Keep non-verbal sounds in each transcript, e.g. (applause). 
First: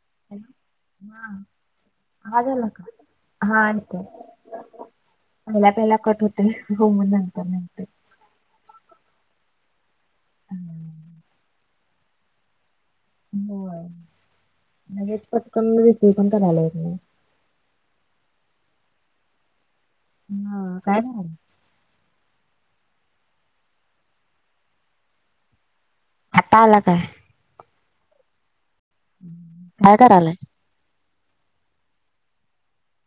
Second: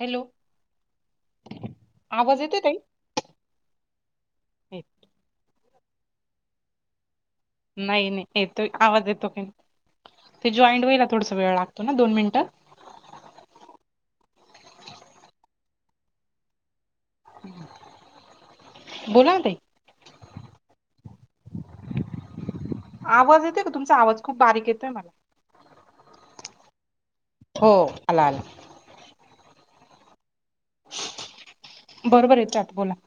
Hello ह. (unintelligible) आवाज येतोय ताई? हा येत- पहिला पहिला कट होतय हो मजाक. नाही नाही येतोय का आवाज येतो काही ते जॉईंट व्हायला थोडसा वेळ लागतो दोन मिनिटं. हो लगेच पटकन (unintelligible) झालं होतं. बोला ना ताई. ह काय म्हणत होती? आवाज येतोय का तुमचा आवाज खूप बारीक येतोय मला. आत्ता आला ताई. हो आला आला.. काय करालाय? बरोबर आहे (inaudible) बोला.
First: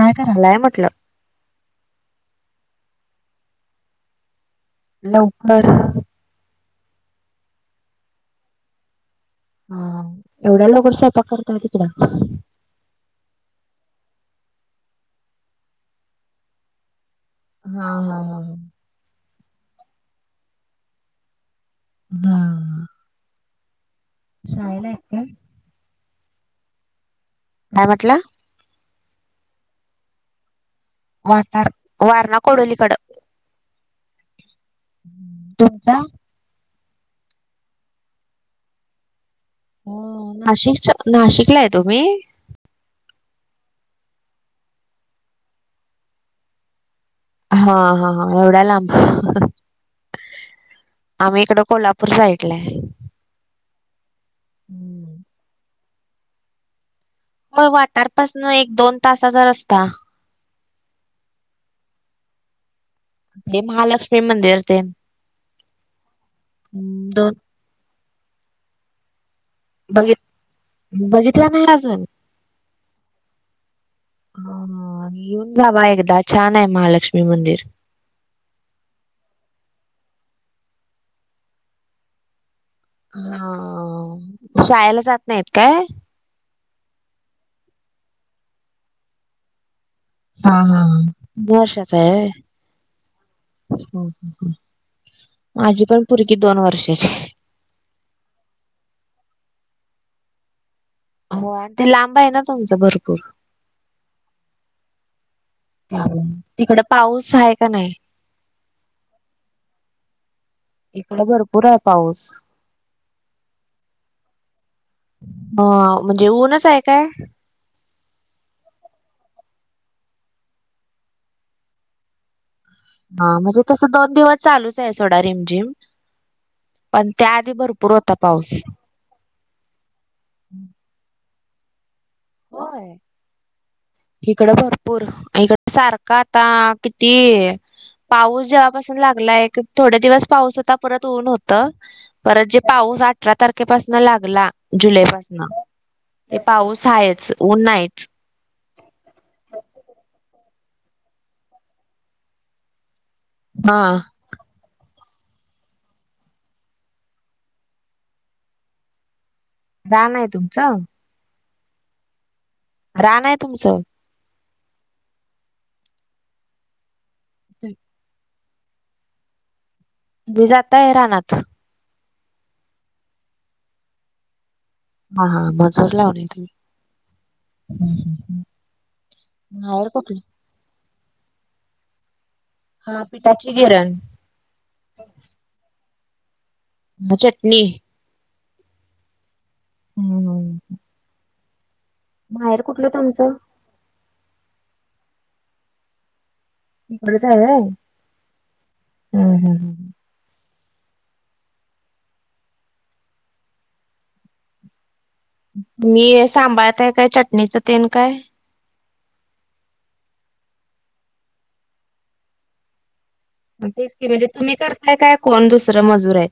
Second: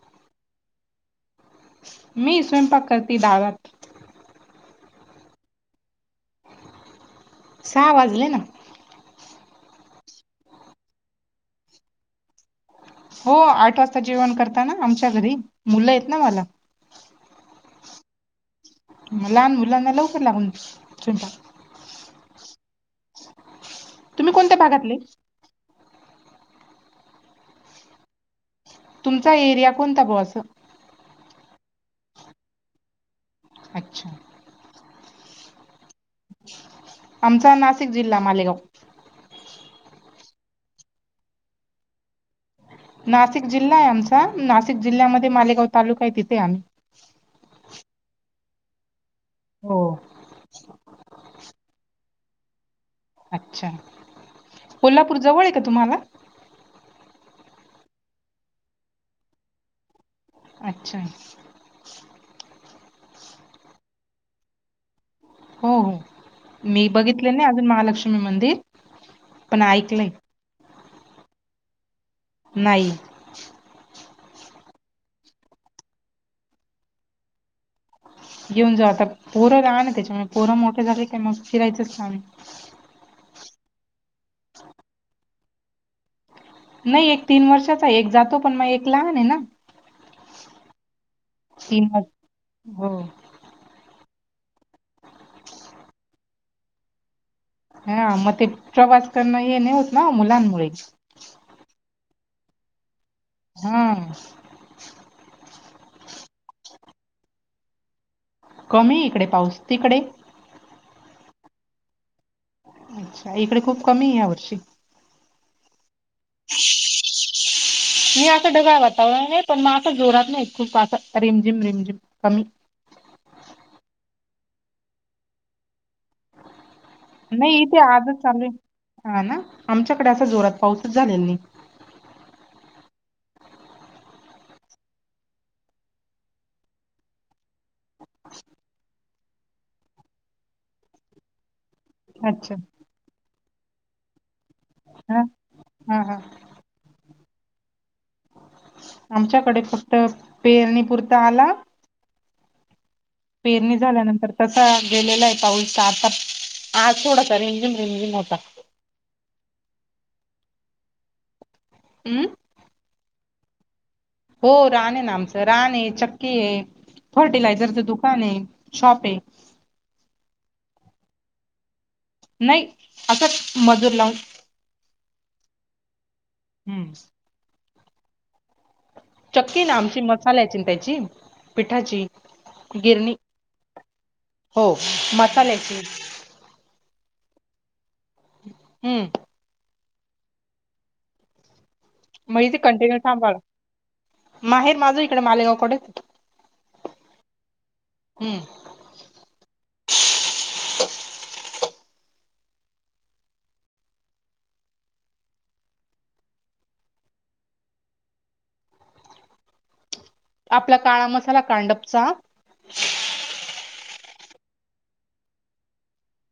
काय करायलाय म्हटलं? मी स्वयंपाक करते (inaudible) लवकर? सहा वाजले ना. हा एवढ्या लवकर स्वयंपाक करतात तिकडं? हो आठ वाजता जेवण करताना आमच्या घरी मुलं आहेत ना मला. हा हा हा ह.. लहान मुलांना लवकर लागून स्वयंपाक. हा.. तुम्ही कोणत्या शाळेला भागातले? आहेत काय? काय म्हंटला? तुमचा एरिया कोणता बु असं? वाठार वारणा कोडोलीकडं. अच्छा.. तुमचा? आमचा नाशिक जिल्हा मालेगाव. हम नाशिकच्या. नाशिकला आहे तुम्ही? नाशिक जिल्हा आहे आमचा, नाशिक जिल्ह्यामध्ये मालेगाव तालुका आहे तिथे आहे आम्ही हा हा हा एवढा लांब? हो. आम्ही इकडं कोल्हापूर साईटला आहे. अच्छा. हम्म. कोल्हापूर जवळ आहे का तुम्हांला? होय वाटारपासन एक दोन तासाचा रस्ता. अच्छा.. ते महालक्ष्मी मंदिर तेन. हो हो मी बघितले दोन नाही अजून महालक्ष्मी मंदिर. पण ऐकलंय बघित बघितलं नाही अजून नाही. हा ह येऊन जावा एकदा, छान आहे महालक्ष्मी मंदिर. येेऊन जाऊ आता पोरं लहान आहे ना त्याच्यामुळे पोरं मोठे झाले का मग फिरायचं काम आहे. हा शाळेला जात नाहीत काय? नाही एक तीन वर्षाचा एक जातो पण मग एक लहान आहे ना. हा हा तीन तीन वर्षाचा वर्ष आहे होय. हो हो. माझी पण पोरगी दोन वर्षाची आहे. हा मग ते प्रवास करण येणे होत ना मुलांमुळे. हो आणि ते लांब आहे ना तुमचं भरपूर हम्म. तिकड पाऊस आहे का नाही.. कमी आहे इकडे पाऊस. तिकडे? इकडं भरपूर आहे पाऊस. अच्छा.. इकडे खूप कमी या वर्षी. ह म्हणजे ऊनच आहे काय? मी असं ढगाळ वातावरण आहे, पण मग असं जोरात नाही, खूप असं रिमझिम रिमझिम कमी. हा तसं दोन चालूच आहे, सोडा रिम-जिम. पण त्याआधी नाही इथे भरपूर होता आजच चालू पाऊस. आहे हा ना आमच्याकडे असा जोरात पाऊसच झालेला नाही. होय. इकडं भरपूर, इकड सारखा आता किती. पाऊस जेव्हापासून लागलाय, थोडे दिवस पाऊस होता आता परत ऊन होत. परत अच्छा जे पाऊस, अठरा तारखेपासन लागला जुलै हा पासन. हा हा पाऊस आहेच, ऊन नाहीच. आमच्याकडे फक्त पेरणीपुरता आला. पेरणी हां, झाल्यानंतर तस गेलेला पाऊलचा, आज थोडासा रिमझिम होता. राण आहे तुमचं? हम. रान आहे तुमचं? हो रान आहे, ना आमचं रान आहे, चक्की आहे, फर्टिलायझरचं दुकान आहे, शॉप आहे. मी जाताय रानात? नाही, असं मजूर लावून. हा, हा मजूर लावलाय तुम्ही. हम्म. हम् (unintelligible) चक्की ना आमची, मसाल्याची ना त्याची पिठाची. हा गिरणी पिठाची गिरण. हो मसाल्याची. ह चटणी. हम्म. हम. म्हग ते कंटिन्यू थांबाव तुमचं? लागत, माहेर माझं इकडे मालेगावकडेच. पुतर आहे (unintelligible) हम्म. तुम्ही सांबळत आहे काय, चटणीचं तेन काय. आपला काळा मसाला कांडपचा. तेच की, म्हणजे तुम्ही करताय काय कोण दुसरं मजूर आहे.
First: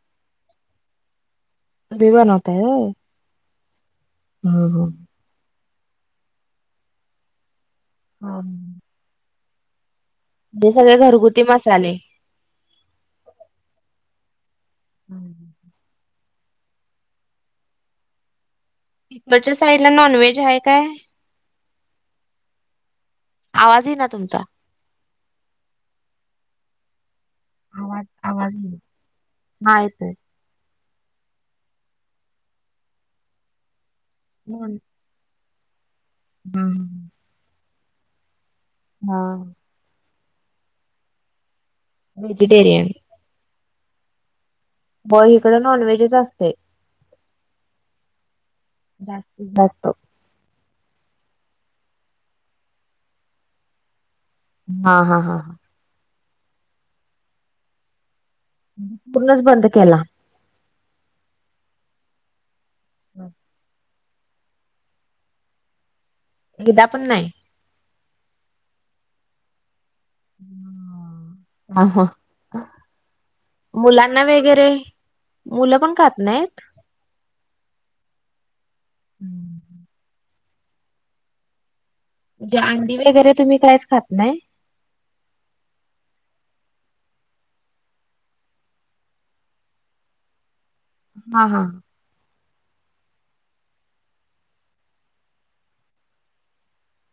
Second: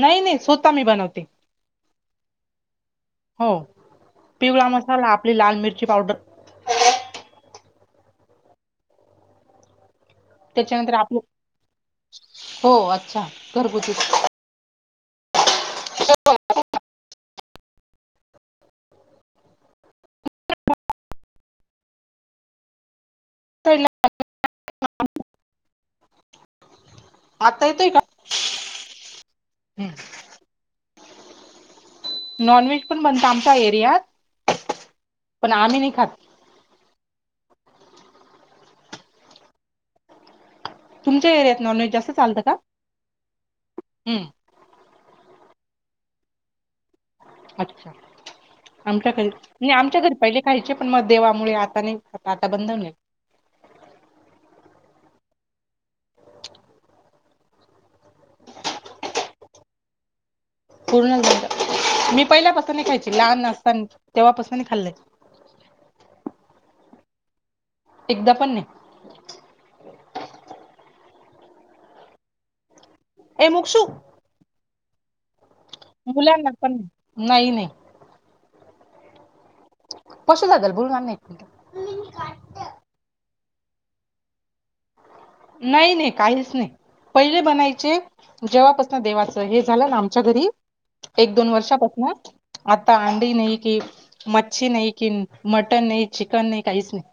नाही-नाही स्वत मी बनवते. तुम्ही बनवताय होय. हो, पिवळा हम्म हम्म. मसाला, आपली लाल मिरची पावडर. हम. त्याच्यानंतर सगळे आप, घरगुती मसाले. हो अच्छा घरगुती. हम् (unintelligible) हो (unintelligible) तीकडच्या साईड ला नॉनव्हेज आहे काय? आवाज पहिला- येईना तुमचा. आता येतोय का? आवाज आवाज, हा हम्म. येतोय. नॉन व्हेज पण बनतं आमच्या एरियात. मोनऽ (unintelligible) पण आम्ही नाही खात. हम्म्म, हां, तुमच्या एरियात नॉनव्हेज जास्ं चालतं का? व्हेजिटेरियन हमम. होय, इकडं नॉनव्हेजच असतंय. अच्छा, आमच्याकडे जास्तीत नाही जास्त आमच्याघरी पहिले खायचे, पण मग देवामुळे आता नाही खात, आता बंधन ये. हा, हा, हा, हा. पूर्णच बंद केला? पूर्णच बंद, मी पहिल्यापासून नही खायची, लहान असताना तेव्हापासून नही खाल्लंय. एकदा पण नाही. एकदा पण नाही. हा हा, ए मुक्षू मुला लाना वगैरे, मुल का मुलांना पण, नाही- नाही. हम्. (inaudible) पशू दादाला बोलवुन आण ना एक मिनिटं. म्हणजे अंडी वगैरे तुम्ही कायच खात नाही? नाही-नाही काहीच नाही. पहिले बनायचे, जेव्हापासनं देवाचं हे झालं ना आमच्या घरी एक, हा दोन हा वर्षापासनं आता अंडी नाही की, मच्छी नाही की, मटन नाही चिकन नाही काहीच नाही.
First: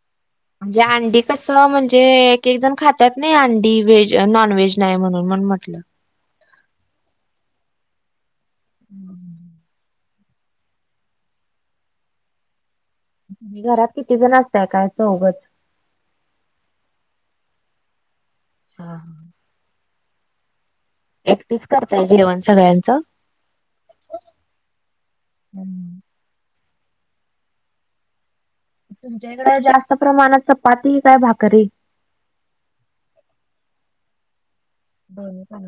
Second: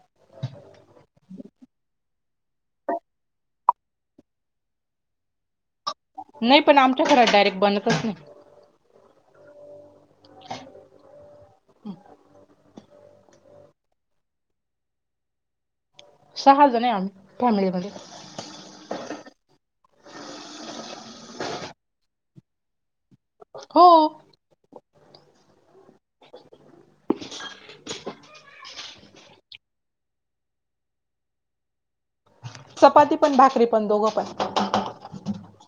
म्हणजे अंडी कसं, म्हणजे एक, एक जण खात्यात नाही, अंडी व्हेज नॉन व्हेज नाही म्हणून म्हटलं. नाही पण आमच्या घरात डायरेक्ट बनतच नाही. हम्म, घरात किती जण असतायं, काय चौगच? सहा जण आहे आमी, फॅमिली मध्ये. हां- हां. एकटीचं करताय जेवण सगळ्यांचं? हो, अं मं, (inaudible) तुमच्या इकडं जास्त प्रमाणात चपाती का भाकरी? चपाती पन, भाकरी पण दोघं पण. बरोबर,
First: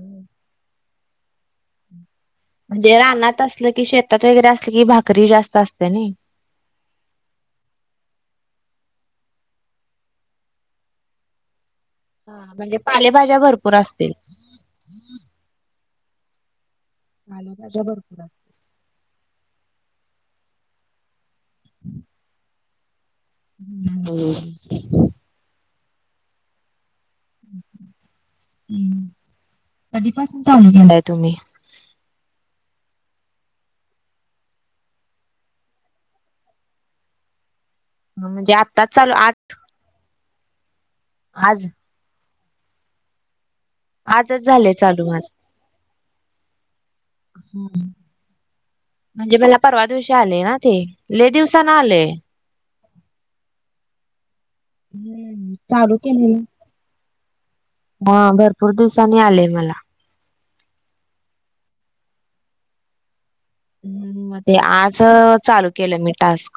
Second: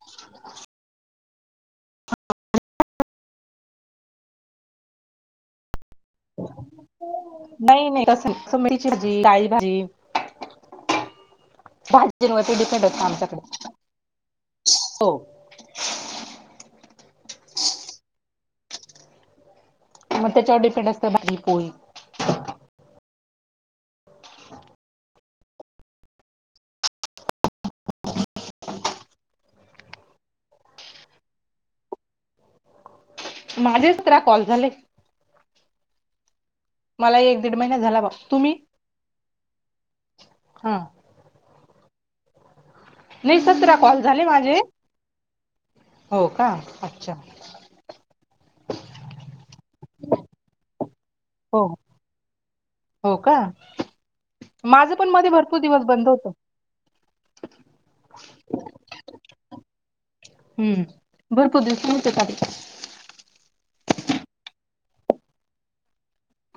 म्हणजे रानात असलं की शेतात वगैरे असलं, की भाकरी जास्त असत्या नई. नाही -नाही तसं नाही, (unintelligible) काळी भाजी, भाजी हा मध्ये म्हणजे डिपेड असतं पालेभाज्या आमच्यात, भरपूर असतील. हो. पालेभाज्या भरपूर असतात. म त्याच्यावर डिपेंड असत भाजी-पोळी. हम्म, हम्म, कधी पासून चालु केलाय तुम्ही? माझे सतरा कॉल झाले.. मला एकदीड महिना झाला. बा हा म्हणजे तुम्ही आत्ताच चालू, आठ हा आज- नाही सतरा कॉल झाले आजच माझे. झालंय चालू माझं. हो का, अच्छा. म्हणजे मला परवा दिवशी आले ना ते. लई हो दिवसान आलेय. हो का माझं पण मध्ये भरपूर दिवस चालू बंद केलेलं. (inaudible) हा अग भरपूर दिवसाांनी आलेय मला. हम्म भरपूर दिवस म्हणजे काय? ते आज चालू केलं मी टास्क.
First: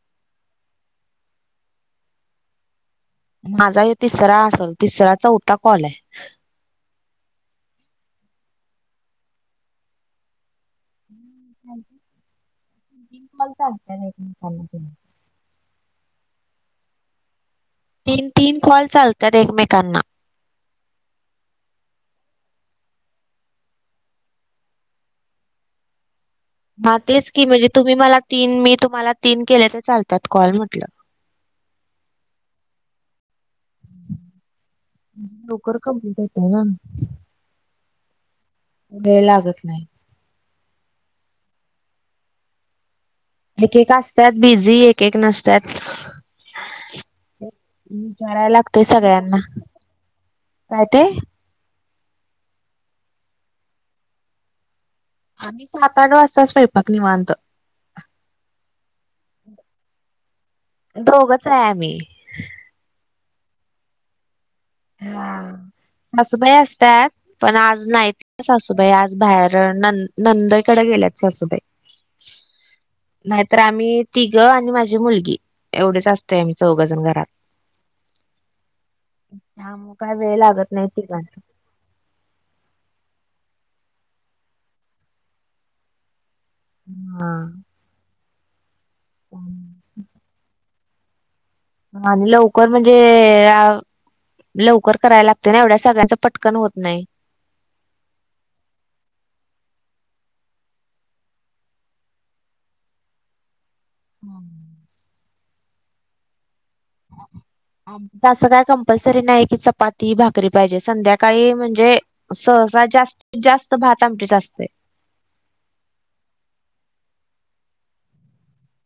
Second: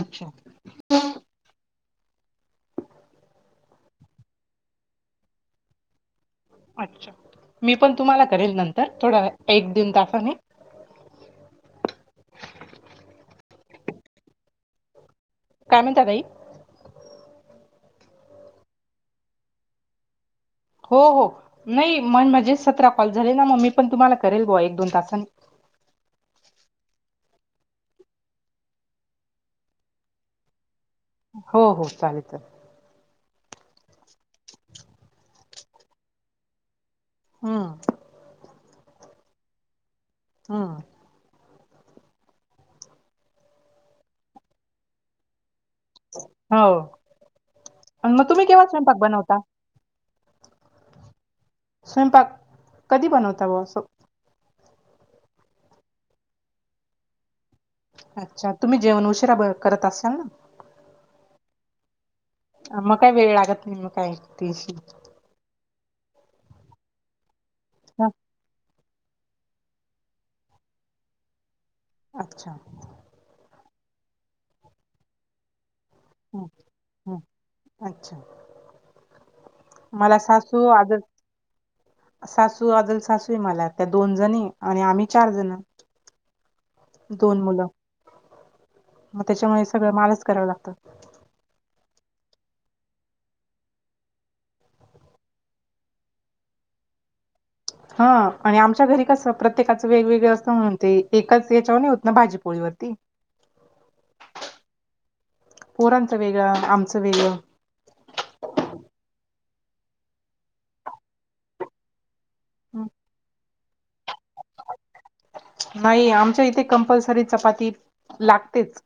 अच्छा. माझा तिसरा असेल, तिसरा चौथा कॉल आहे. अच्छा मी पण तुम्हाला करेन नंतर थोडा वेळ, एक दोन तासांनी. काल सांच्याला इथून कॉल केला. काय म्हणता ताई? तीन तीन कॉल चालतात एकमेकांना. हो हो नाही मण म्हणजे सतरा कॉल झाले ना मग मी पण तुम्हाला करेल बुवा एक दोन तासांनी. हा तेच की म्हणजे तुम्ही मला तीन, मी तुम्हाला तीन केले तर चालतात कॉल म्हटलं. हो हो चालेल चालेल. लवकर कम्प्युटर घेताय ना. हम् वेळ लागत नाही. हा एक एक असत्यात बिझी, एक एक नस- त्यात. हो आणि मग तुम्ही विचाराय केव्हा लागतय स्वयंपाक बनवता? सगळ्यांना. काय ते? स्वयंपाक कधी बनवता बुवा अस. आम्ही सात आठ वाजता स्वयंपाक निवांत. अच्छा तुम्ही जेवण उशिरा ब करत असाल ना? दोघच आहे आम्ही. आ मग काय वेळ लागत नाही म काय टेस्ट हा सासूबाई असत्यात पण आज ह नाही. सास- बाई आज बाहेर नं नंदईकडे गेल्यात सासूबाई. अच्छा. नाहीतर आम्ही तिघं आणि माझी मुलगी एवढेच अस- ते हम्म आम्ही चौघजण हम्म घरात. अच्छा. हा मग काय मला वेळ सासू लागत नाही आजल तिघांना. सासू, आजल सासू आहे मला, त्या दोन जण आणि आम्ही चार जण. दोन मुलं. मग त्याच्यामुळे पण सगळं मालाच कराव लागतं. आणि लवकर म्हणजे अ- लवकर करायला लागते ना, एवढ्या सगळ्यांचं पटकन होत नाही. हा आणि आमच्या घरी कसं प्रत्येकाचं वेगवेगळ असंत म्हणजे एकच याच्यावर नाही होत ना भाजीपोळीवरती. हम्. पोरांच वेगळ आमच वेगळ. अस काय कंपल्सरी नाही कि, चपाती भाकरी पाहिजे संध्याकाळी म्हणजे सहसा जास्त- जास्त भात आमटीच आसतेय. नाही आमच्या इथे कंपल्सरी चपाती लागतेच.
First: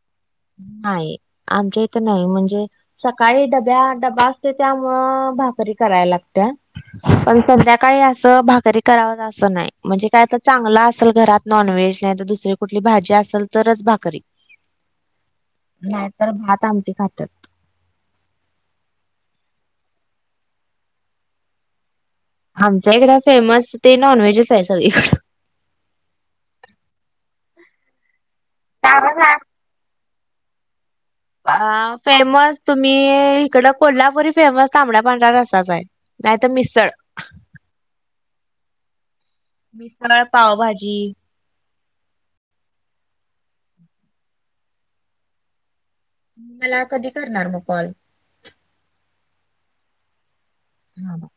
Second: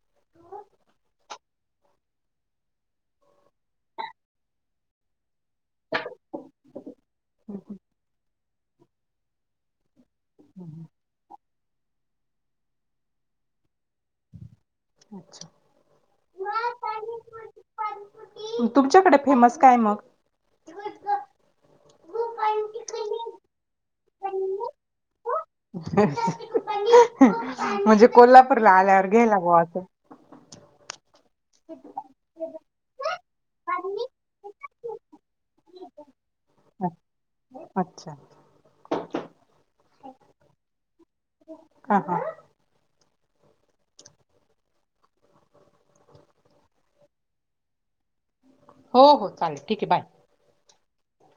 नाही आमच्या इथ नाई म्हणजे सकाळी डब्या डबा असते त्यामुळ अ भाकरी कराया लागत्या. पण संध्याकाळी अस भाकरी कराव अस नाही म्हणजे काय त चांगला असेल घरात नॉनव्हेज नाही, तर दुसरी कुठली भाजी असेल तरच भाकरी. (inaudible) नाही तर भात आमटी खात्यात. तुमच्याकडे फेमस काय मग? आमच्या इकड फेमस ते नॉनव्हेजच आहे सगळीकड. म्हणजे कोल्हापूरला आल्यावर कारण आहे. गेला बॉ अस.. अ फेमस तुम्ही इकड कोल्हापुरी फेमस तांबडा, पांढरा रस्साच आहे. नाही तर मिसळ. अच्छा. मिसळ, पावभाजी. हा हा. मला कधी करणार मग कॉल? हो हो चालेल ठीक आहे बाय. (unintelligible)